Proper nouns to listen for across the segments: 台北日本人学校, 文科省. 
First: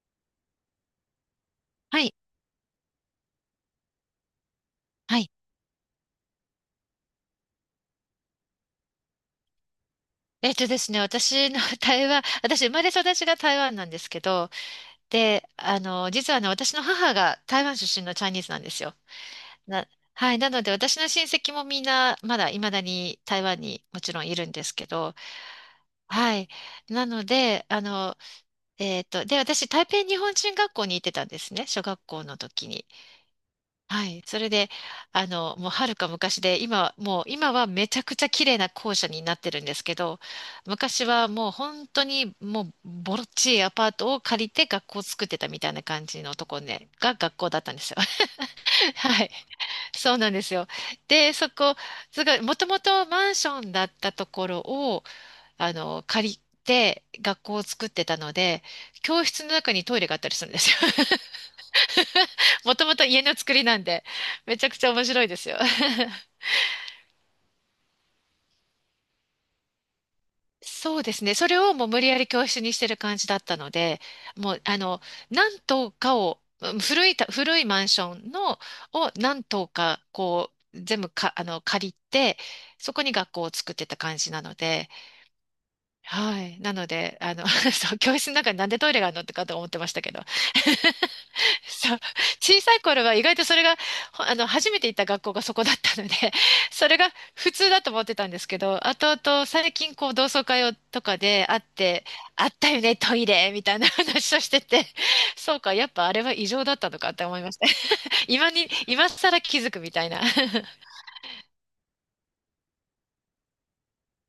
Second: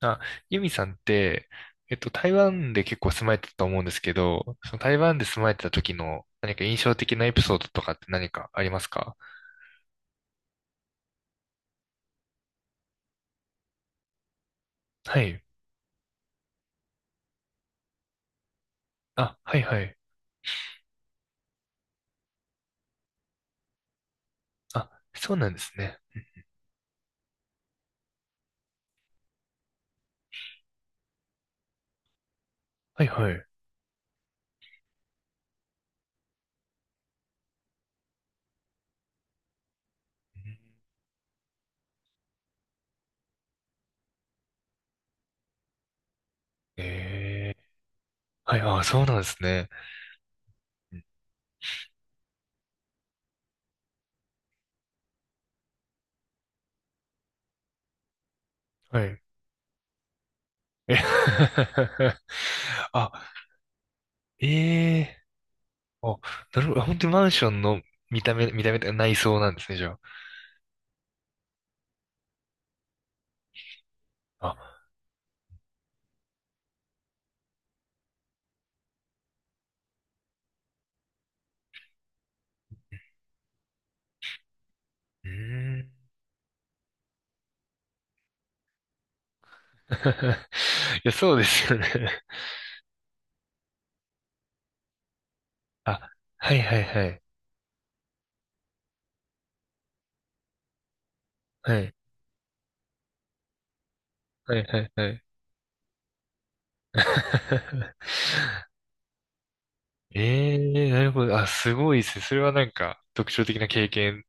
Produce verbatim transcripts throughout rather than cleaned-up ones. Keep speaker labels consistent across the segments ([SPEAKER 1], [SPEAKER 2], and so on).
[SPEAKER 1] あ、ユミさんって、えっ
[SPEAKER 2] は
[SPEAKER 1] と、
[SPEAKER 2] い。
[SPEAKER 1] 台湾で結構住まれてたと思うんですけど、その台湾
[SPEAKER 2] は
[SPEAKER 1] で
[SPEAKER 2] い。
[SPEAKER 1] 住まれてた時の何か印象的なエピソードとかって何かありますか？
[SPEAKER 2] えっとですね、私の 台湾、私生まれ育ちが台湾なんですけど、
[SPEAKER 1] はい。
[SPEAKER 2] で、あの、実はね、私の母が台湾出身のチャイニーズなんですよ。
[SPEAKER 1] あ、はいは
[SPEAKER 2] な、
[SPEAKER 1] い。
[SPEAKER 2] はい。なので、私の親戚もみんな、まだ未だに台湾にもちろんいるんですけ
[SPEAKER 1] あ、
[SPEAKER 2] ど、
[SPEAKER 1] そうなんですね。
[SPEAKER 2] はい。なので、あの、えっと、で、私、台北日本人学校に行ってたんですね、小学校の時に。
[SPEAKER 1] はいはい。う
[SPEAKER 2] はい。それで、あの、もうはるか昔で、今、もう今はめちゃくちゃ綺麗な校舎になってるんですけど、
[SPEAKER 1] ん。
[SPEAKER 2] 昔はもう本当にもうボロっちいアパートを借りて学校を作ってたみたいな感じのとこね、が学校
[SPEAKER 1] え
[SPEAKER 2] だったんですよ。
[SPEAKER 1] ー、はい、あ、そうなん
[SPEAKER 2] は
[SPEAKER 1] で
[SPEAKER 2] い。
[SPEAKER 1] すね。
[SPEAKER 2] そうなんですよ。
[SPEAKER 1] うん。
[SPEAKER 2] で、そこ、すごい、もともとマンションだったところを、あの、借りて学校を作ってたので、
[SPEAKER 1] はい。
[SPEAKER 2] 教室の中にトイレがあったりするんですよ。
[SPEAKER 1] え？
[SPEAKER 2] もと もと
[SPEAKER 1] あ、
[SPEAKER 2] 家の作りなんで、めちゃくちゃ
[SPEAKER 1] え
[SPEAKER 2] 面
[SPEAKER 1] え。
[SPEAKER 2] 白いですよ。
[SPEAKER 1] あ、なるほど。あ、本当にマンションの見た目、見た目、内装なんですね、じゃ
[SPEAKER 2] そうですね。それをもう無理やり教室にしてる感じだったので、
[SPEAKER 1] あ。
[SPEAKER 2] も
[SPEAKER 1] あ、
[SPEAKER 2] う、あの、何棟かを、うん古いた、古いマンションの、を何棟か、こう、全部か、あの、借りて、そこに学校を作ってた感じなので、
[SPEAKER 1] うーん。
[SPEAKER 2] はい。なので、あの、そう、教室の中になんでトイレがあるのってかと思ってま し
[SPEAKER 1] い
[SPEAKER 2] たけど。
[SPEAKER 1] や、そうですよね。
[SPEAKER 2] そう、小さい頃は意外とそれが、ほあの、初めて行った学校がそこだったの
[SPEAKER 1] あ、
[SPEAKER 2] で、
[SPEAKER 1] はい はい
[SPEAKER 2] それ
[SPEAKER 1] は
[SPEAKER 2] が
[SPEAKER 1] い。
[SPEAKER 2] 普通だと思ってたんですけど、後々最近こう同窓会をとかで会っ
[SPEAKER 1] はい。
[SPEAKER 2] て、あったよね、トイレみたいな話をし
[SPEAKER 1] は
[SPEAKER 2] て
[SPEAKER 1] いは
[SPEAKER 2] て、
[SPEAKER 1] いはい。
[SPEAKER 2] そうか、やっぱあれは異常だったのかって思いました。今 に、今更気づくみたいな
[SPEAKER 1] ええ。なるほど。あ、すごいですね。それはなんか特徴的な経験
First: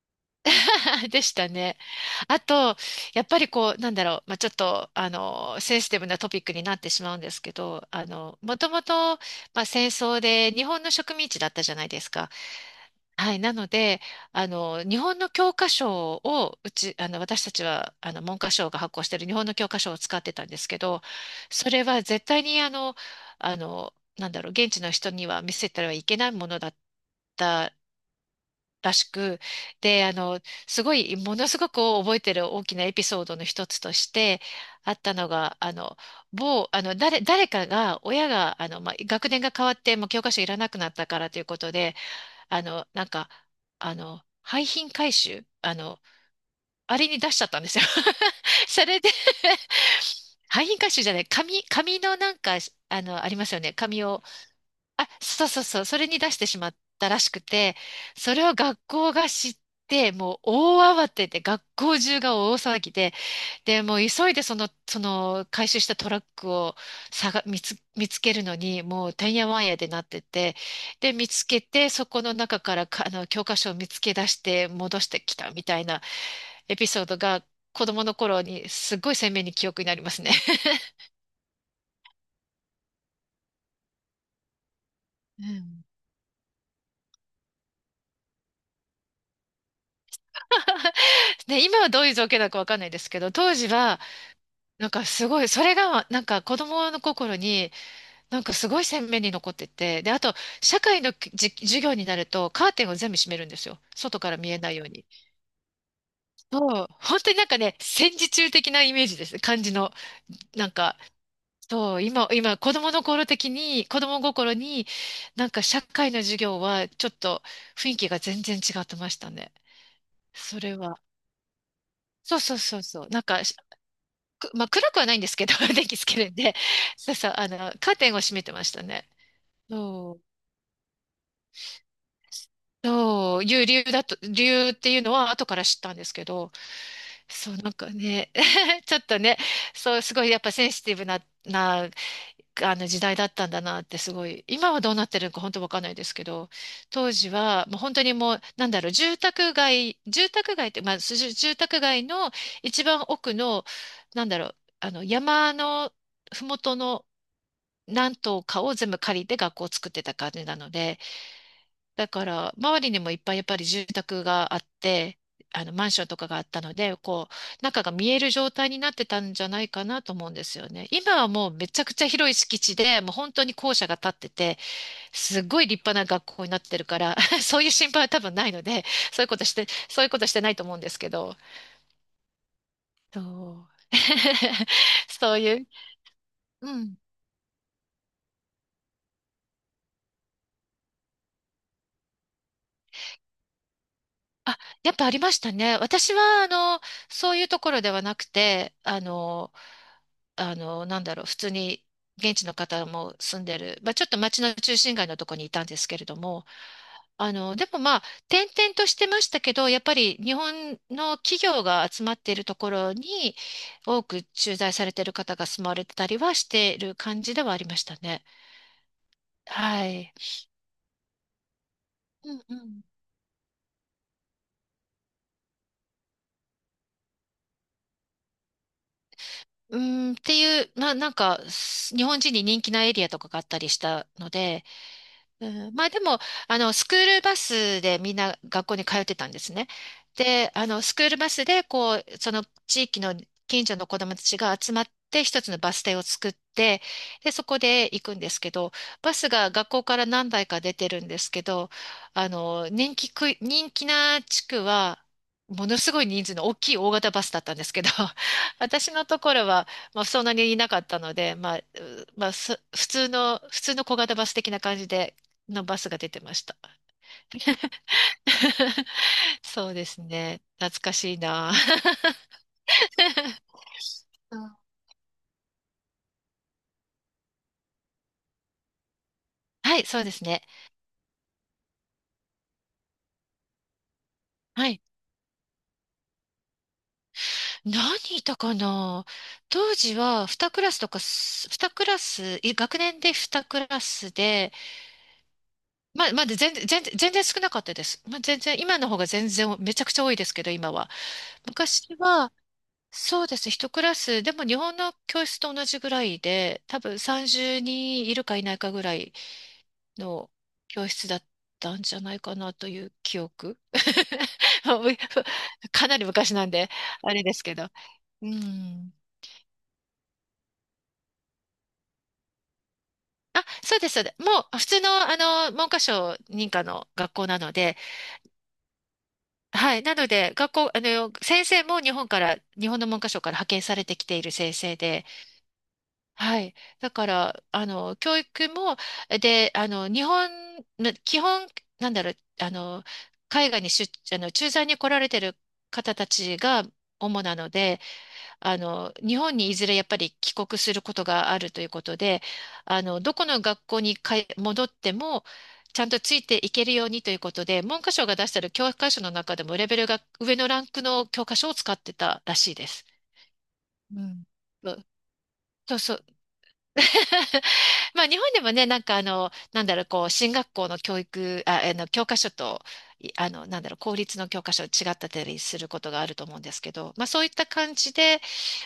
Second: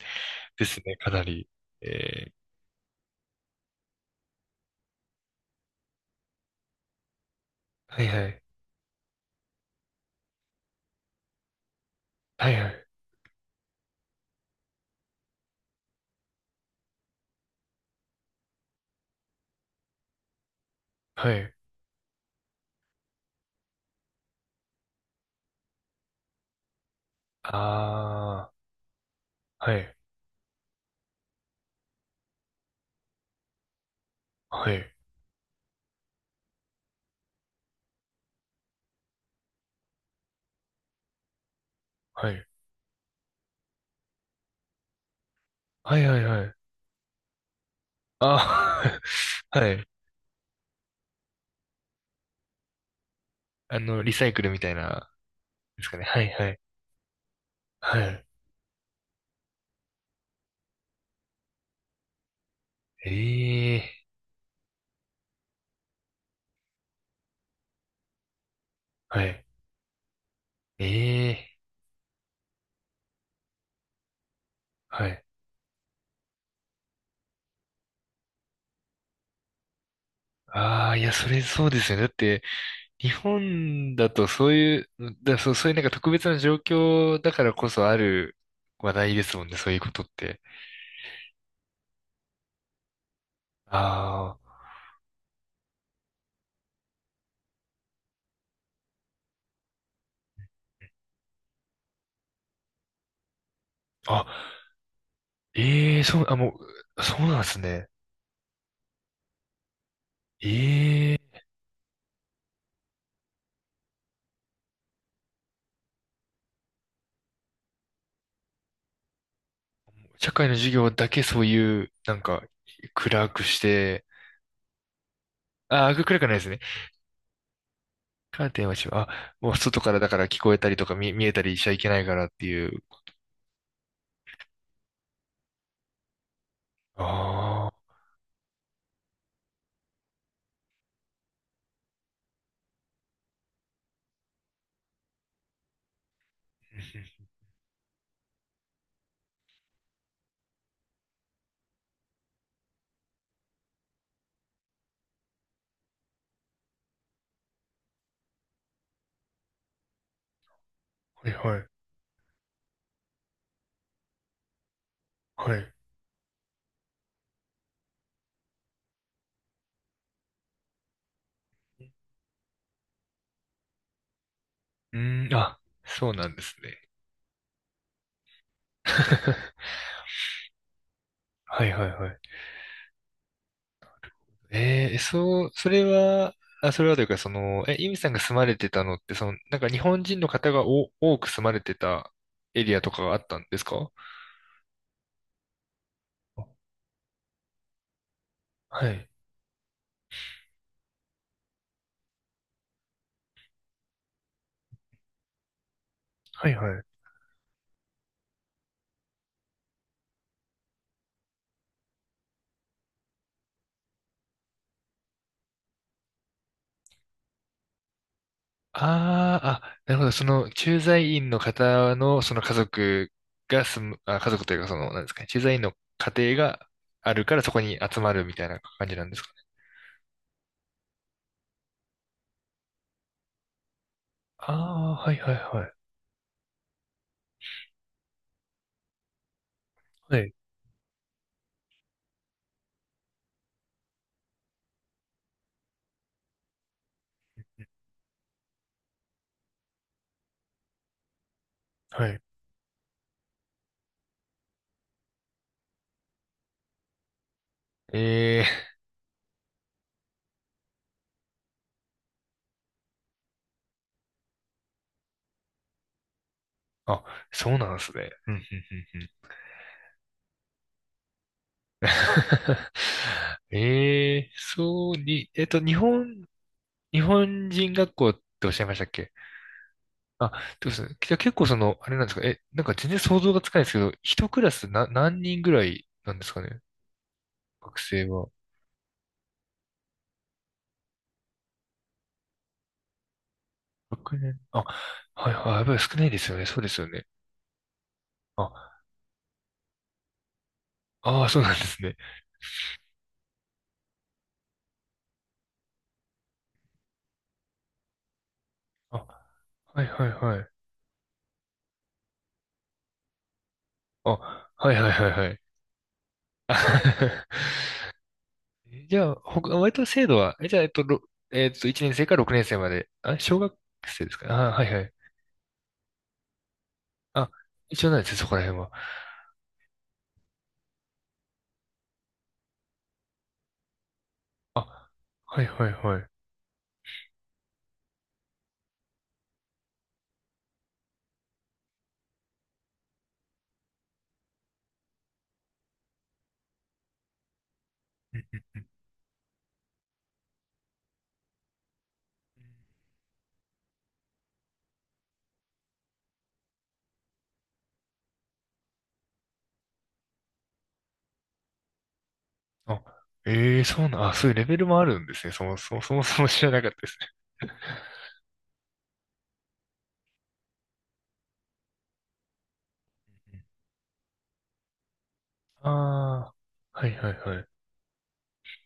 [SPEAKER 1] ですね、か
[SPEAKER 2] で
[SPEAKER 1] な
[SPEAKER 2] した
[SPEAKER 1] り。
[SPEAKER 2] ね。
[SPEAKER 1] ええ。
[SPEAKER 2] あと、やっぱりこう、なんだろう、まあ、ちょっと、あの、センシティブなトピックになってしまうんですけど、
[SPEAKER 1] は
[SPEAKER 2] あ
[SPEAKER 1] いは
[SPEAKER 2] の、
[SPEAKER 1] い。
[SPEAKER 2] もともと、まあ、戦争で日本の植民地だったじゃないですか。
[SPEAKER 1] はいはい。
[SPEAKER 2] はい。なので、あの、日本の教科書を、うち、あの、私たちは、あの、文科省が発行している日本の教科書を使ってたんですけど、
[SPEAKER 1] はい。
[SPEAKER 2] それは絶対に、あの、あの、なんだろう、現地の人には見せたらいけないものだった。
[SPEAKER 1] あ
[SPEAKER 2] らしく、
[SPEAKER 1] あ、はい。
[SPEAKER 2] で、あの、すごい、ものすごく覚えてる大きなエピソードの一つとして
[SPEAKER 1] は
[SPEAKER 2] あ
[SPEAKER 1] い。
[SPEAKER 2] ったのが、あの、某、あの、誰、誰かが、親が、あの、まあ、学年が変わって、もう教科書いらなくなったからということで、
[SPEAKER 1] はい。
[SPEAKER 2] あの、なんか、あの、廃品回収、あ
[SPEAKER 1] は
[SPEAKER 2] の、
[SPEAKER 1] いはいはい。
[SPEAKER 2] あれに出しちゃったんですよ。そ
[SPEAKER 1] あ
[SPEAKER 2] れで
[SPEAKER 1] あ、はい。
[SPEAKER 2] 廃品回収じゃない、紙、紙のなんか、あの、ありますよね。
[SPEAKER 1] あ
[SPEAKER 2] 紙
[SPEAKER 1] の、リ
[SPEAKER 2] を
[SPEAKER 1] サイクルみたい
[SPEAKER 2] あ、
[SPEAKER 1] な、
[SPEAKER 2] そうそうそ
[SPEAKER 1] で
[SPEAKER 2] う、
[SPEAKER 1] す
[SPEAKER 2] そ
[SPEAKER 1] かね。
[SPEAKER 2] れに
[SPEAKER 1] はい
[SPEAKER 2] 出して
[SPEAKER 1] は
[SPEAKER 2] し
[SPEAKER 1] い。
[SPEAKER 2] まったらしくて、
[SPEAKER 1] はい。
[SPEAKER 2] それを学校が知って、もう大慌てで、学校中が大騒ぎ
[SPEAKER 1] え
[SPEAKER 2] で、で、
[SPEAKER 1] え。
[SPEAKER 2] もう急いでその、その回収したトラックを探見つ、見つけるのに、もう
[SPEAKER 1] は
[SPEAKER 2] てん
[SPEAKER 1] い。
[SPEAKER 2] やわんやでなってて、で、見つ
[SPEAKER 1] ええ。
[SPEAKER 2] けて、そこの中からか、あの、教科書を見つけ出して戻
[SPEAKER 1] は
[SPEAKER 2] して
[SPEAKER 1] い。
[SPEAKER 2] きたみたいなエピソードが、子供の頃にすっごい鮮明に記憶になりますね。
[SPEAKER 1] ああ、いや、それそうですよね。だって、日本だとそういう、だ、
[SPEAKER 2] う
[SPEAKER 1] そう、そういうなん
[SPEAKER 2] ん。
[SPEAKER 1] か特別な状況だからこそある話題ですもんね、そういうことって。
[SPEAKER 2] ね、今はどういう状況だかわかんないですけど、当時は、
[SPEAKER 1] あ
[SPEAKER 2] なんかすごい、それがなんか子供の心になんかすごい鮮明に残ってて、で、あと社会のじ授業になるとカーテンを全部閉めるんですよ。
[SPEAKER 1] あ、
[SPEAKER 2] 外から見
[SPEAKER 1] あ、
[SPEAKER 2] えないように。
[SPEAKER 1] ええ、そう、あ、も
[SPEAKER 2] そう、
[SPEAKER 1] う、そ
[SPEAKER 2] 本
[SPEAKER 1] う
[SPEAKER 2] 当に
[SPEAKER 1] なんで
[SPEAKER 2] なんか
[SPEAKER 1] す
[SPEAKER 2] ね、
[SPEAKER 1] ね。
[SPEAKER 2] 戦時中的なイメージです。感じの。なんか、
[SPEAKER 1] ええ。
[SPEAKER 2] そう、今、今子供の頃的に、子供心になんか社会の授業はちょっと雰囲気が全然違ってましたね。
[SPEAKER 1] 社会の
[SPEAKER 2] そ
[SPEAKER 1] 授
[SPEAKER 2] れ
[SPEAKER 1] 業
[SPEAKER 2] は。
[SPEAKER 1] だけそういう、なん
[SPEAKER 2] そう
[SPEAKER 1] か、
[SPEAKER 2] そうそうそう。なん
[SPEAKER 1] 暗く
[SPEAKER 2] か、し
[SPEAKER 1] して、
[SPEAKER 2] くまあ暗くはないんですけど、電
[SPEAKER 1] ああ、
[SPEAKER 2] 気つけ
[SPEAKER 1] 暗くは
[SPEAKER 2] る
[SPEAKER 1] な
[SPEAKER 2] ん
[SPEAKER 1] いです
[SPEAKER 2] で、
[SPEAKER 1] ね。
[SPEAKER 2] そうそう、あの、カーテンを閉め
[SPEAKER 1] カー
[SPEAKER 2] て
[SPEAKER 1] テ
[SPEAKER 2] ま
[SPEAKER 1] ン
[SPEAKER 2] し
[SPEAKER 1] は
[SPEAKER 2] た
[SPEAKER 1] しあ、
[SPEAKER 2] ね。
[SPEAKER 1] もう外からだか
[SPEAKER 2] そ
[SPEAKER 1] ら聞こえたりとか見、見えたりしちゃいけないからっていう。
[SPEAKER 2] う、そう、いう理由だと、理由っていうのは後から知ったんですけど、そう、
[SPEAKER 1] ああ、
[SPEAKER 2] なんか
[SPEAKER 1] う
[SPEAKER 2] ね、ちょっとね、そう、すごいやっぱセンシティブな、な、あの時代だったんだなってすごい、今はどうなってるのか本当わかんないですけど、当
[SPEAKER 1] ん。
[SPEAKER 2] 時は、もう本当にもう、なんだろう、住宅街、住宅街って、まあ、す住住宅街の一番奥の、なんだろう、あの、山のふもとの何棟かを全部借りて学校を作ってた感じなので、
[SPEAKER 1] はいはい、
[SPEAKER 2] だから、周りにもいっぱいやっぱり住宅があって、
[SPEAKER 1] は
[SPEAKER 2] あ
[SPEAKER 1] い。
[SPEAKER 2] の、マンションとかがあったので、こう、中が見える状態になってたんじゃないかなと思うんですよね。今はもうめちゃくちゃ広い敷地で、もう本当に校舎が建ってて、
[SPEAKER 1] うん、
[SPEAKER 2] す
[SPEAKER 1] あ、
[SPEAKER 2] ごい立派な
[SPEAKER 1] そう
[SPEAKER 2] 学
[SPEAKER 1] なんで
[SPEAKER 2] 校に
[SPEAKER 1] す
[SPEAKER 2] なってる
[SPEAKER 1] ね。
[SPEAKER 2] から、そういう心配は多分ないので、そういうことして、そういうことしてないと思うんですけど、
[SPEAKER 1] はいはいはい。
[SPEAKER 2] そう。
[SPEAKER 1] ええ、
[SPEAKER 2] そう
[SPEAKER 1] そう、
[SPEAKER 2] いう、
[SPEAKER 1] それは、あ、
[SPEAKER 2] う
[SPEAKER 1] それは
[SPEAKER 2] ん。
[SPEAKER 1] というか、その、え、イミさんが住まれてたのって、その、なんか日本人の方がお多く住まれてたエリアとかがあったんですか？
[SPEAKER 2] あ、やっぱありましたね。私は、あの、そういうところではなくて、
[SPEAKER 1] は
[SPEAKER 2] あ
[SPEAKER 1] い。
[SPEAKER 2] の、あの、なんだろう、普通に現地の方も住んでる、まあ、ちょっと町の中心街のとこにいたんですけれども、
[SPEAKER 1] はいはい。
[SPEAKER 2] あの、でもまあ、転々としてましたけど、やっぱり日本の企業が集まっているところに多く駐在されている方が住まわれてたりはしている感じではありましたね。
[SPEAKER 1] ああ、あ、
[SPEAKER 2] は
[SPEAKER 1] なるほど。そ
[SPEAKER 2] い。
[SPEAKER 1] の、駐在員の方の、そ
[SPEAKER 2] う
[SPEAKER 1] の
[SPEAKER 2] ん
[SPEAKER 1] 家
[SPEAKER 2] うん
[SPEAKER 1] 族が住む、あ、家族というか、その、なんですかね、駐在員の家庭があるからそこに集まるみたいな感じなんですかね。
[SPEAKER 2] うーん、っていう、な、なんか、す日本人に人気なエリアとかがあったりしたの
[SPEAKER 1] あ
[SPEAKER 2] で、
[SPEAKER 1] あ、はいはい
[SPEAKER 2] う
[SPEAKER 1] はい。
[SPEAKER 2] ん、まあでも、あの、スクールバスでみんな学校に通ってたんですね。
[SPEAKER 1] はい。
[SPEAKER 2] で、あの、スクールバスで、こう、その地域の近所の子どもたちが集まって、一つのバス停を作って、で、そこで行くんですけど、バスが学校から何台か出てるんですけど、
[SPEAKER 1] はい。
[SPEAKER 2] あの、人気区、人気な地区は、ものすごい人数の大きい大型バスだったんですけど、
[SPEAKER 1] え え、
[SPEAKER 2] 私のところは、まあ、そんなにいなかったので、まあ、うまあ、す普通の、普通の小型バス的な感じでのバスが出てました。
[SPEAKER 1] あ、そうなんですね。うんうん うんうん。
[SPEAKER 2] そうですね。懐かしいな。
[SPEAKER 1] ええ、
[SPEAKER 2] うん
[SPEAKER 1] そうに、えっと、日本、日本人学校っておっしゃいましたっけ？
[SPEAKER 2] はい、そうです
[SPEAKER 1] あ、
[SPEAKER 2] ね。
[SPEAKER 1] どうですね。じゃあ結構その、あれなんですかえ、なんか全然想像がつかないですけど、一クラス
[SPEAKER 2] はい。
[SPEAKER 1] な、何人ぐらいなんですかね、学
[SPEAKER 2] 何
[SPEAKER 1] 生
[SPEAKER 2] い
[SPEAKER 1] は。
[SPEAKER 2] たかな当時はにクラスクラスとかす、にクラス、い学年でにクラスクラス
[SPEAKER 1] 学年
[SPEAKER 2] で、
[SPEAKER 1] あ、はいはい、やっぱり少な
[SPEAKER 2] ま
[SPEAKER 1] い
[SPEAKER 2] あ、
[SPEAKER 1] で
[SPEAKER 2] ま
[SPEAKER 1] す
[SPEAKER 2] だ
[SPEAKER 1] よね。
[SPEAKER 2] 全
[SPEAKER 1] そう
[SPEAKER 2] 然、
[SPEAKER 1] です
[SPEAKER 2] 全
[SPEAKER 1] よ
[SPEAKER 2] 然、
[SPEAKER 1] ね。
[SPEAKER 2] 全然少なかったです。まあ、全
[SPEAKER 1] あ、
[SPEAKER 2] 然、今の方が全然、めちゃくちゃ多いですけど、今は。
[SPEAKER 1] ああ、そうなんですね。
[SPEAKER 2] 昔は、そうです。いちクラスクラス、でも日本の教室と同じぐらいで、多分さんじゅうにんいるかいないかぐら
[SPEAKER 1] あ、
[SPEAKER 2] い
[SPEAKER 1] はいはい
[SPEAKER 2] の
[SPEAKER 1] はい。
[SPEAKER 2] 教室だったんじゃないかなという記憶。
[SPEAKER 1] あ、はい
[SPEAKER 2] もう
[SPEAKER 1] はいはいはい。
[SPEAKER 2] かなり昔なんで、あれ
[SPEAKER 1] あ
[SPEAKER 2] ですけど。う ん。
[SPEAKER 1] じゃあ、ほか、割と制度は、え、じゃあ、えっと、ろえっと、いちねん生からろくねん生まで、あ、小
[SPEAKER 2] あ、
[SPEAKER 1] 学
[SPEAKER 2] そうです、そう
[SPEAKER 1] 生で
[SPEAKER 2] で
[SPEAKER 1] す
[SPEAKER 2] す。
[SPEAKER 1] か
[SPEAKER 2] も
[SPEAKER 1] あ？
[SPEAKER 2] う、
[SPEAKER 1] は
[SPEAKER 2] 普
[SPEAKER 1] いは
[SPEAKER 2] 通の、
[SPEAKER 1] い。
[SPEAKER 2] あの、文科省認可の学校
[SPEAKER 1] あ、
[SPEAKER 2] なので、
[SPEAKER 1] 一応ないですよ、そこら辺は。
[SPEAKER 2] はい。なので、学校、あの、先生も日本から、日本の文科省から派遣されてきている先生
[SPEAKER 1] あ、
[SPEAKER 2] で、
[SPEAKER 1] はいはいはい。
[SPEAKER 2] はい。だから、あの、教育も、で、あの、日本、ま基本、なんだろう、あの、海外に出、あの、駐在に来られてる方たちが主なので、
[SPEAKER 1] うん。
[SPEAKER 2] あの、日本にいずれやっぱり帰国することがあるということで、あの、どこの学校にかえ戻っても、ちゃんとついていけるようにということで、文科省が出してる教科書の中でもレベルが上のランクの教科書を使ってたらしいで
[SPEAKER 1] あ、
[SPEAKER 2] す。
[SPEAKER 1] ええ、そうな
[SPEAKER 2] う
[SPEAKER 1] ん、あ、
[SPEAKER 2] ん。
[SPEAKER 1] そういうレベル
[SPEAKER 2] そう
[SPEAKER 1] もあるんですね。そもそ
[SPEAKER 2] そう。
[SPEAKER 1] も、そ
[SPEAKER 2] そ
[SPEAKER 1] も
[SPEAKER 2] う。
[SPEAKER 1] そも知らなかったですね。
[SPEAKER 2] まあ、日本でもね、なんかあの、なんだろう、こう、進学校の教育、あ、あの、教科書と、いあ
[SPEAKER 1] うん。
[SPEAKER 2] の、なんだろう、公立の教科書違ったりする
[SPEAKER 1] あ
[SPEAKER 2] ことがあると思うんですけ
[SPEAKER 1] あ、はい
[SPEAKER 2] ど、まあ、
[SPEAKER 1] はい
[SPEAKER 2] そういっ
[SPEAKER 1] はい。う
[SPEAKER 2] た
[SPEAKER 1] ん。
[SPEAKER 2] 感じで、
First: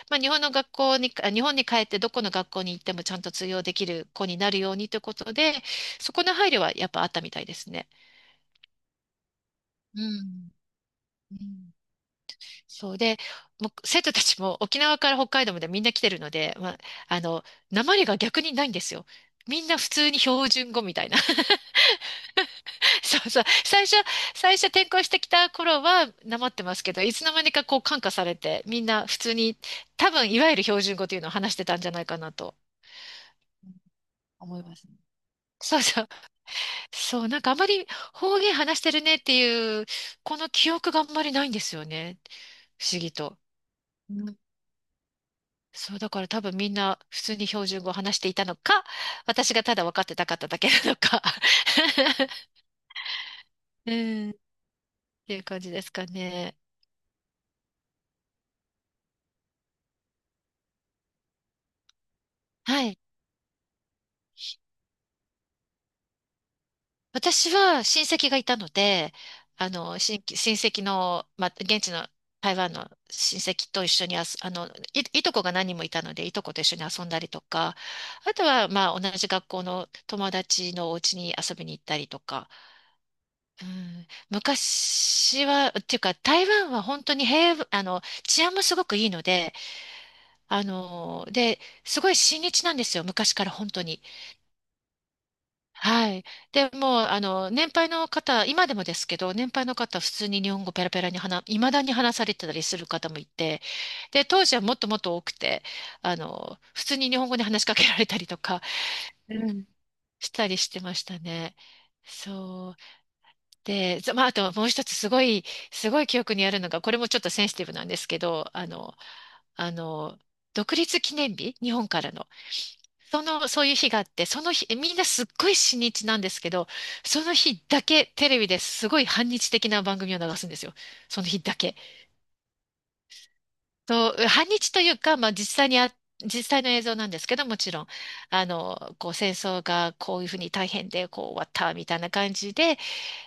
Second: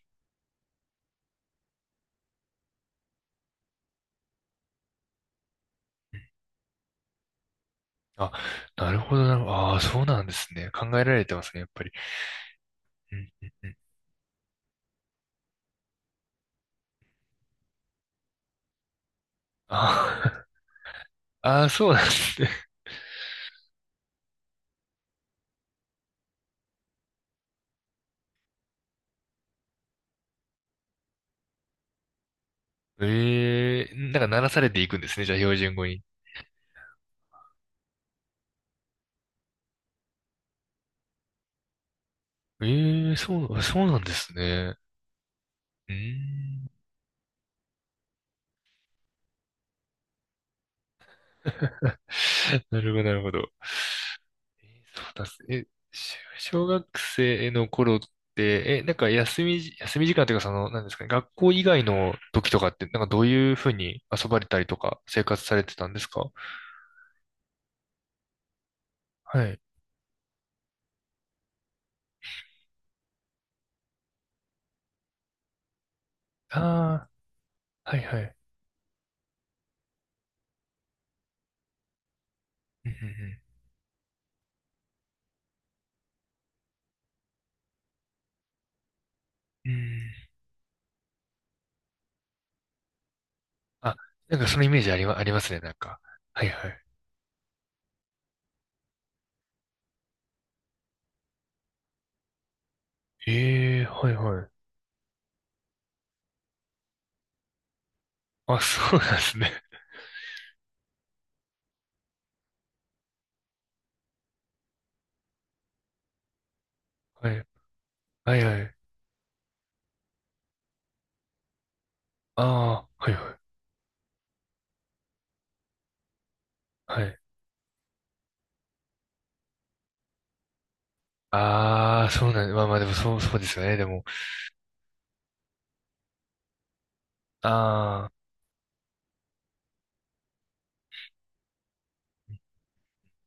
[SPEAKER 2] まあ、日本の学校に、あ日本に帰ってどこの学校に行ってもちゃんと通用できる子になるようにということで、そこの配慮はやっぱあったみたいですね。
[SPEAKER 1] あ、なるほどなるほど。ああ、
[SPEAKER 2] う
[SPEAKER 1] そうなんで
[SPEAKER 2] ん。
[SPEAKER 1] すね。考えられて
[SPEAKER 2] う
[SPEAKER 1] ますね、やっ
[SPEAKER 2] ん。
[SPEAKER 1] ぱり。
[SPEAKER 2] そう
[SPEAKER 1] う
[SPEAKER 2] で、
[SPEAKER 1] んうんう
[SPEAKER 2] もう
[SPEAKER 1] ん。
[SPEAKER 2] 生徒たちも沖縄から北海道までみんな来てるので、まあ、あの、訛りが逆にないんですよ。みんな普通に
[SPEAKER 1] あー、
[SPEAKER 2] 標準語みたいな。
[SPEAKER 1] あー、あ、そうなんですね。
[SPEAKER 2] そうそう。最初、最初転校してきた頃はなまってますけど、いつの間にかこう感化されて、みんな普通に、多分いわゆる標準語というのを話してたんじゃないかなと。
[SPEAKER 1] ええ、なんか鳴ら
[SPEAKER 2] 思
[SPEAKER 1] さ
[SPEAKER 2] い
[SPEAKER 1] れ
[SPEAKER 2] ま
[SPEAKER 1] て
[SPEAKER 2] す
[SPEAKER 1] い
[SPEAKER 2] ね。
[SPEAKER 1] くんですね、じゃあ標準
[SPEAKER 2] そう
[SPEAKER 1] 語に。
[SPEAKER 2] そう。そう、なんかあまり方言話してるねっていう、この記憶があんまりないんですよね。不思議
[SPEAKER 1] ええ、
[SPEAKER 2] と。
[SPEAKER 1] そう、そうなんで
[SPEAKER 2] う
[SPEAKER 1] す
[SPEAKER 2] ん。
[SPEAKER 1] ね。うー
[SPEAKER 2] そう、だから多分み
[SPEAKER 1] ん。
[SPEAKER 2] んな普通に標準語を話していたのか、私がただ分かってなかっただけなのか。
[SPEAKER 1] なるほど、なるほど。
[SPEAKER 2] うん、っ
[SPEAKER 1] そうだっ
[SPEAKER 2] て
[SPEAKER 1] す。
[SPEAKER 2] いう感
[SPEAKER 1] え、
[SPEAKER 2] じですか
[SPEAKER 1] し
[SPEAKER 2] ね。
[SPEAKER 1] 小学生の頃って、え、なんか休みじ、休み時間というかその、なんですかね、学校以外の時とかっ
[SPEAKER 2] は
[SPEAKER 1] て、な
[SPEAKER 2] い。
[SPEAKER 1] んかどういうふうに遊ばれたりとか生活されてたんですか？
[SPEAKER 2] 私は親戚がいたので、
[SPEAKER 1] はい。
[SPEAKER 2] あの、親戚親戚の、まあ、現地の台湾の親戚と一緒に遊あの、い、いとこが何人もいたので、いとこと一緒に遊
[SPEAKER 1] あ
[SPEAKER 2] んだりとか、
[SPEAKER 1] あ、はいは
[SPEAKER 2] あ
[SPEAKER 1] い。
[SPEAKER 2] とは、まあ、同じ学校の友達のお家に遊びに行ったりとか、
[SPEAKER 1] うんう
[SPEAKER 2] うん、昔は、っていうか、台湾は本当に平和、あの、治安もすごくいいので、
[SPEAKER 1] んうん。うん。
[SPEAKER 2] あの、で、すごい親日なんですよ、昔から本当
[SPEAKER 1] あ、
[SPEAKER 2] に。
[SPEAKER 1] なんかそのイメージありま、ありますね、なんか。
[SPEAKER 2] はい。
[SPEAKER 1] はいは
[SPEAKER 2] で、
[SPEAKER 1] い。
[SPEAKER 2] もう、あの、年配の方、今でもですけど、年配の方、普通に日本語ペラペラに話、いまだに話されてたりする方もいて、
[SPEAKER 1] ええ、はい
[SPEAKER 2] で、
[SPEAKER 1] は
[SPEAKER 2] 当
[SPEAKER 1] い。
[SPEAKER 2] 時はもっともっと多くて、あの、普通に日本語で話しかけられたりと
[SPEAKER 1] あ、
[SPEAKER 2] か、
[SPEAKER 1] そうなんで
[SPEAKER 2] う
[SPEAKER 1] すね。
[SPEAKER 2] ん、したりしてましたね。そう。で、ざまあ、あともう一つすごい、すごい記憶にあるのが、これもちょっと
[SPEAKER 1] は
[SPEAKER 2] セ
[SPEAKER 1] い。
[SPEAKER 2] ンシティブなんですけ
[SPEAKER 1] はい
[SPEAKER 2] ど、
[SPEAKER 1] は
[SPEAKER 2] あ
[SPEAKER 1] い。
[SPEAKER 2] の、あの、独立記念日、日本からの。
[SPEAKER 1] ああ、はい
[SPEAKER 2] そ
[SPEAKER 1] はい。
[SPEAKER 2] の、そういう日があって、その日、えみんなすっごい親日なんですけど、
[SPEAKER 1] はい。
[SPEAKER 2] その日だけテレビですごい反日的な番組を流すんですよ。その日だけ。
[SPEAKER 1] ああ、そうなん、まあまあでもそう、そうですよね、でも。
[SPEAKER 2] そう、反日というか、まあ実際にあ、実際の映像なんですけど、もちろん、
[SPEAKER 1] あ
[SPEAKER 2] あの、こう戦争がこういうふうに大変で、こう終わったみたいな感じで、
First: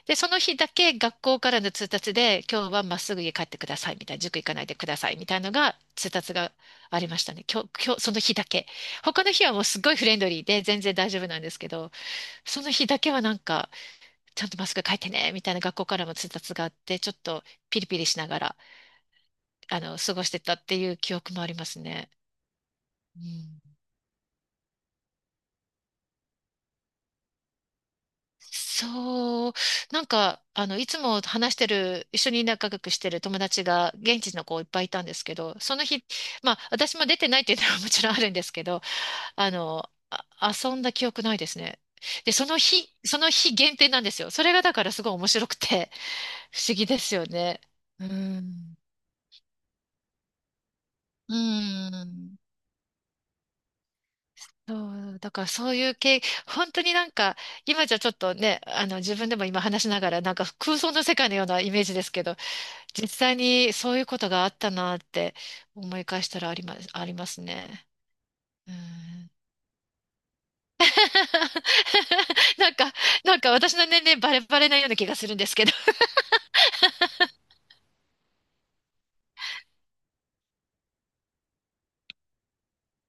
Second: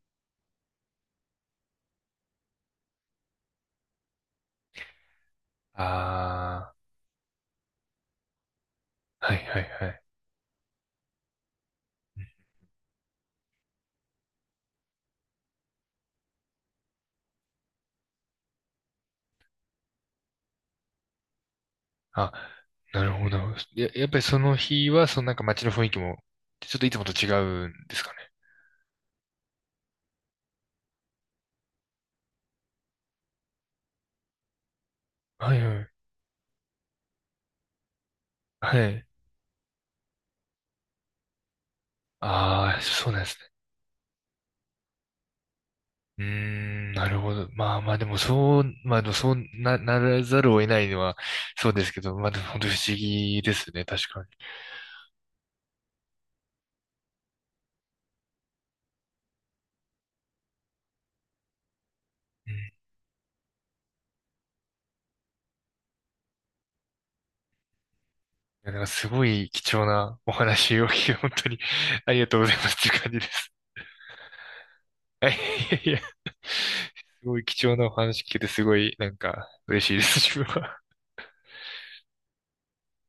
[SPEAKER 2] で、その日だけ学校からの通達で、今日はまっすぐ家帰ってくださいみたいな、塾行かないでくださいみたいなのが
[SPEAKER 1] あ、
[SPEAKER 2] 通達が
[SPEAKER 1] ああ。
[SPEAKER 2] ありましたね。今日、今日、その日だけ。他の
[SPEAKER 1] はい
[SPEAKER 2] 日は
[SPEAKER 1] は
[SPEAKER 2] も
[SPEAKER 1] い
[SPEAKER 2] うす
[SPEAKER 1] は
[SPEAKER 2] ごい
[SPEAKER 1] い。
[SPEAKER 2] フレンドリーで全然大丈夫なんですけど、その日だけはなんか、ちゃんとまっすぐ帰ってねみたいな学校からも通達があって、ちょっとピリピリしながら、あの、過ごしてたっていう記憶もありますね。
[SPEAKER 1] あ、なる
[SPEAKER 2] う
[SPEAKER 1] ほど。
[SPEAKER 2] ん。
[SPEAKER 1] や、やっぱりその日は、そのなんか街の雰囲気も、ちょっといつもと違うんですかね。
[SPEAKER 2] そう、なんか、あの、いつも話してる、一緒に仲良くしてる友達が、現地の子いっぱいいたんですけ
[SPEAKER 1] は
[SPEAKER 2] ど、
[SPEAKER 1] い
[SPEAKER 2] そ
[SPEAKER 1] は
[SPEAKER 2] の
[SPEAKER 1] い。
[SPEAKER 2] 日、まあ、私も出てないっていうのは もちろんあるんですけ
[SPEAKER 1] は
[SPEAKER 2] ど、
[SPEAKER 1] い。
[SPEAKER 2] あの、あ、遊んだ記憶ないですね。で、その
[SPEAKER 1] ああ、
[SPEAKER 2] 日、
[SPEAKER 1] そう
[SPEAKER 2] そ
[SPEAKER 1] なんで
[SPEAKER 2] の
[SPEAKER 1] すね。
[SPEAKER 2] 日限定なんですよ。それがだからすごい面白くて、
[SPEAKER 1] うー
[SPEAKER 2] 不思議
[SPEAKER 1] ん、
[SPEAKER 2] で
[SPEAKER 1] な
[SPEAKER 2] す
[SPEAKER 1] る
[SPEAKER 2] よ
[SPEAKER 1] ほど。
[SPEAKER 2] ね。
[SPEAKER 1] まあまあで
[SPEAKER 2] う
[SPEAKER 1] もそう、
[SPEAKER 2] ん。
[SPEAKER 1] まあでもそうな、ならざるを得ないのは
[SPEAKER 2] う
[SPEAKER 1] そうで
[SPEAKER 2] ー
[SPEAKER 1] すけど、まあで
[SPEAKER 2] ん。
[SPEAKER 1] も本当不思議ですね、確かに。
[SPEAKER 2] そう、だからそういう系、本当になんか、今じゃちょっとね、あの自分でも今話しながら、なんか空想の世界のようなイメージですけど、
[SPEAKER 1] うん。
[SPEAKER 2] 実際にそういうことがあったなって思い返したらあります、ありますね。
[SPEAKER 1] いや、
[SPEAKER 2] う
[SPEAKER 1] なんかすご
[SPEAKER 2] ん。
[SPEAKER 1] い貴重なお 話を聞いて、本当に ありがとうございま
[SPEAKER 2] な
[SPEAKER 1] す
[SPEAKER 2] ん
[SPEAKER 1] っ
[SPEAKER 2] か、
[SPEAKER 1] ていう感じで
[SPEAKER 2] なん
[SPEAKER 1] す。
[SPEAKER 2] か私の年齢バレバレなような気がす
[SPEAKER 1] はい、
[SPEAKER 2] るんですけど
[SPEAKER 1] いやいや、すごい貴重なお話聞けて、すごい、なんか、嬉しいです、自分は。